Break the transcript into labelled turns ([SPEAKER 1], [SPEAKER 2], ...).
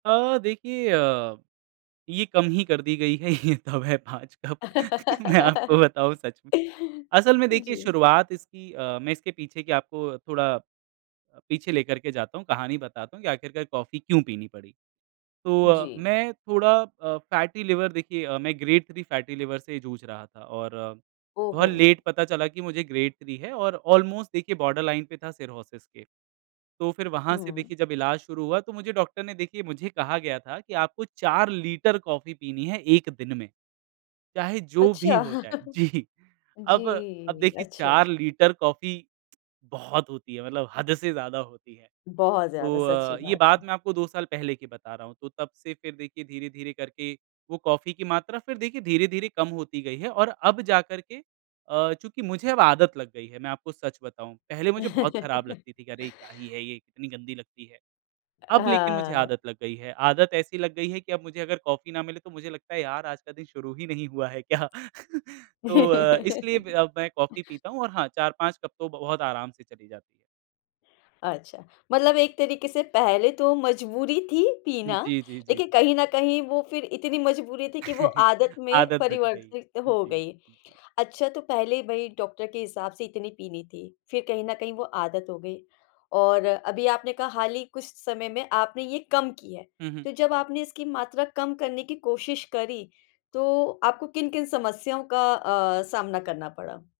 [SPEAKER 1] अ, देखिए अ, ये कम ही कर दी गई है। ये तब है 5 कप मैं आपको बताऊँ सच में असल में देखिए
[SPEAKER 2] जी।
[SPEAKER 1] शुरुआत इसकी अ, मैं इसके पीछे की आपको थोड़ा अ, पीछे लेकर के जाता हूँ। कहानी बताता हूँ कि आख़िरकार कॉफ़ी क्यों पीनी पड़ी। तो
[SPEAKER 2] जी।
[SPEAKER 1] मैं थोड़ा अ, फैटी लिवर देखिए मैं ग्रेड थ्री फैटी लिवर से जूझ रहा था और बहुत
[SPEAKER 2] ओहो!
[SPEAKER 1] लेट पता चला कि मुझे ग्रेड थ्री है और ऑलमोस्ट देखिए बॉर्डर लाइन पे था सिरहोसिस के। तो फ़िर वहाँ से
[SPEAKER 2] हुँ।
[SPEAKER 1] देखिए जब इलाज शुरू हुआ तो मुझे डॉक्टर ने देखिए मुझे कहा गया था कि आपको 4 लीटर कॉफ़ी पीनी है 1 दिन में। चाहे जो भी
[SPEAKER 2] अच्छा।
[SPEAKER 1] हो जाए। जी
[SPEAKER 2] जी,
[SPEAKER 1] अब अब देखिए
[SPEAKER 2] अच्छा।
[SPEAKER 1] 4 लीटर कॉफी बहुत होती है। मतलब हद से ज़्यादा होती है।
[SPEAKER 2] बहुत ज़्यादा सच्ची
[SPEAKER 1] तो ये
[SPEAKER 2] बात है।
[SPEAKER 1] बात मैं आपको 2 साल पहले की बता रहा हूँ। तो तब से फ़िर देखिए धीरे-धीरे करके वो कॉफ़ी की मात्रा फ़िर देखिए धीरे-धीरे कम होती गई है और अब जा करके अ, चूँकि मुझे अब आदत लग गई है मैं आपको सच बताऊँ। पहले मुझे बहुत ख़राब लगती थी कि अरे! क्या ही है ये कितनी गंदी लगती है। अब लेकिन मुझे
[SPEAKER 2] हाँ।
[SPEAKER 1] आदत लग गई है। आदत ऐसी लग गई है कि अब मुझे अगर कॉफ़ी ना मिले तो मुझे लगता है यार आज का दिन शुरू ही नहीं हुआ है क्या तो इसलिए अब मैं कॉफी पीता हूँ और हाँ 4-5 कप तो बहुत आराम से चली जाती है।
[SPEAKER 2] अच्छा। मतलब एक तरीक़े से पहले तो मजबूरी थी
[SPEAKER 1] हुँ।
[SPEAKER 2] पीना।
[SPEAKER 1] जी, जी, जी।
[SPEAKER 2] लेक़िन कहीं न कहीं वो फ़िर इतनी मजबूरी थी कि वो आदत में
[SPEAKER 1] आदत बन गयी।
[SPEAKER 2] परिवर्तित
[SPEAKER 1] हाँ
[SPEAKER 2] हो
[SPEAKER 1] जी।
[SPEAKER 2] गई।
[SPEAKER 1] जी।
[SPEAKER 2] अच्छा तो पहले भई डॉक्टर के हिसाब से इतनी पीनी थी फ़िर कहीं न कहीं वो आदत हो गई। और अभी आपने कहा हाल ही कुछ समय में आपने ये कम की है
[SPEAKER 1] हुँ, हुँ।
[SPEAKER 2] तो जब आपने इसकी मात्रा कम करने की कोशिश करी तो आपको किन-किन समस्याओं का अ, सामना करना पड़ा?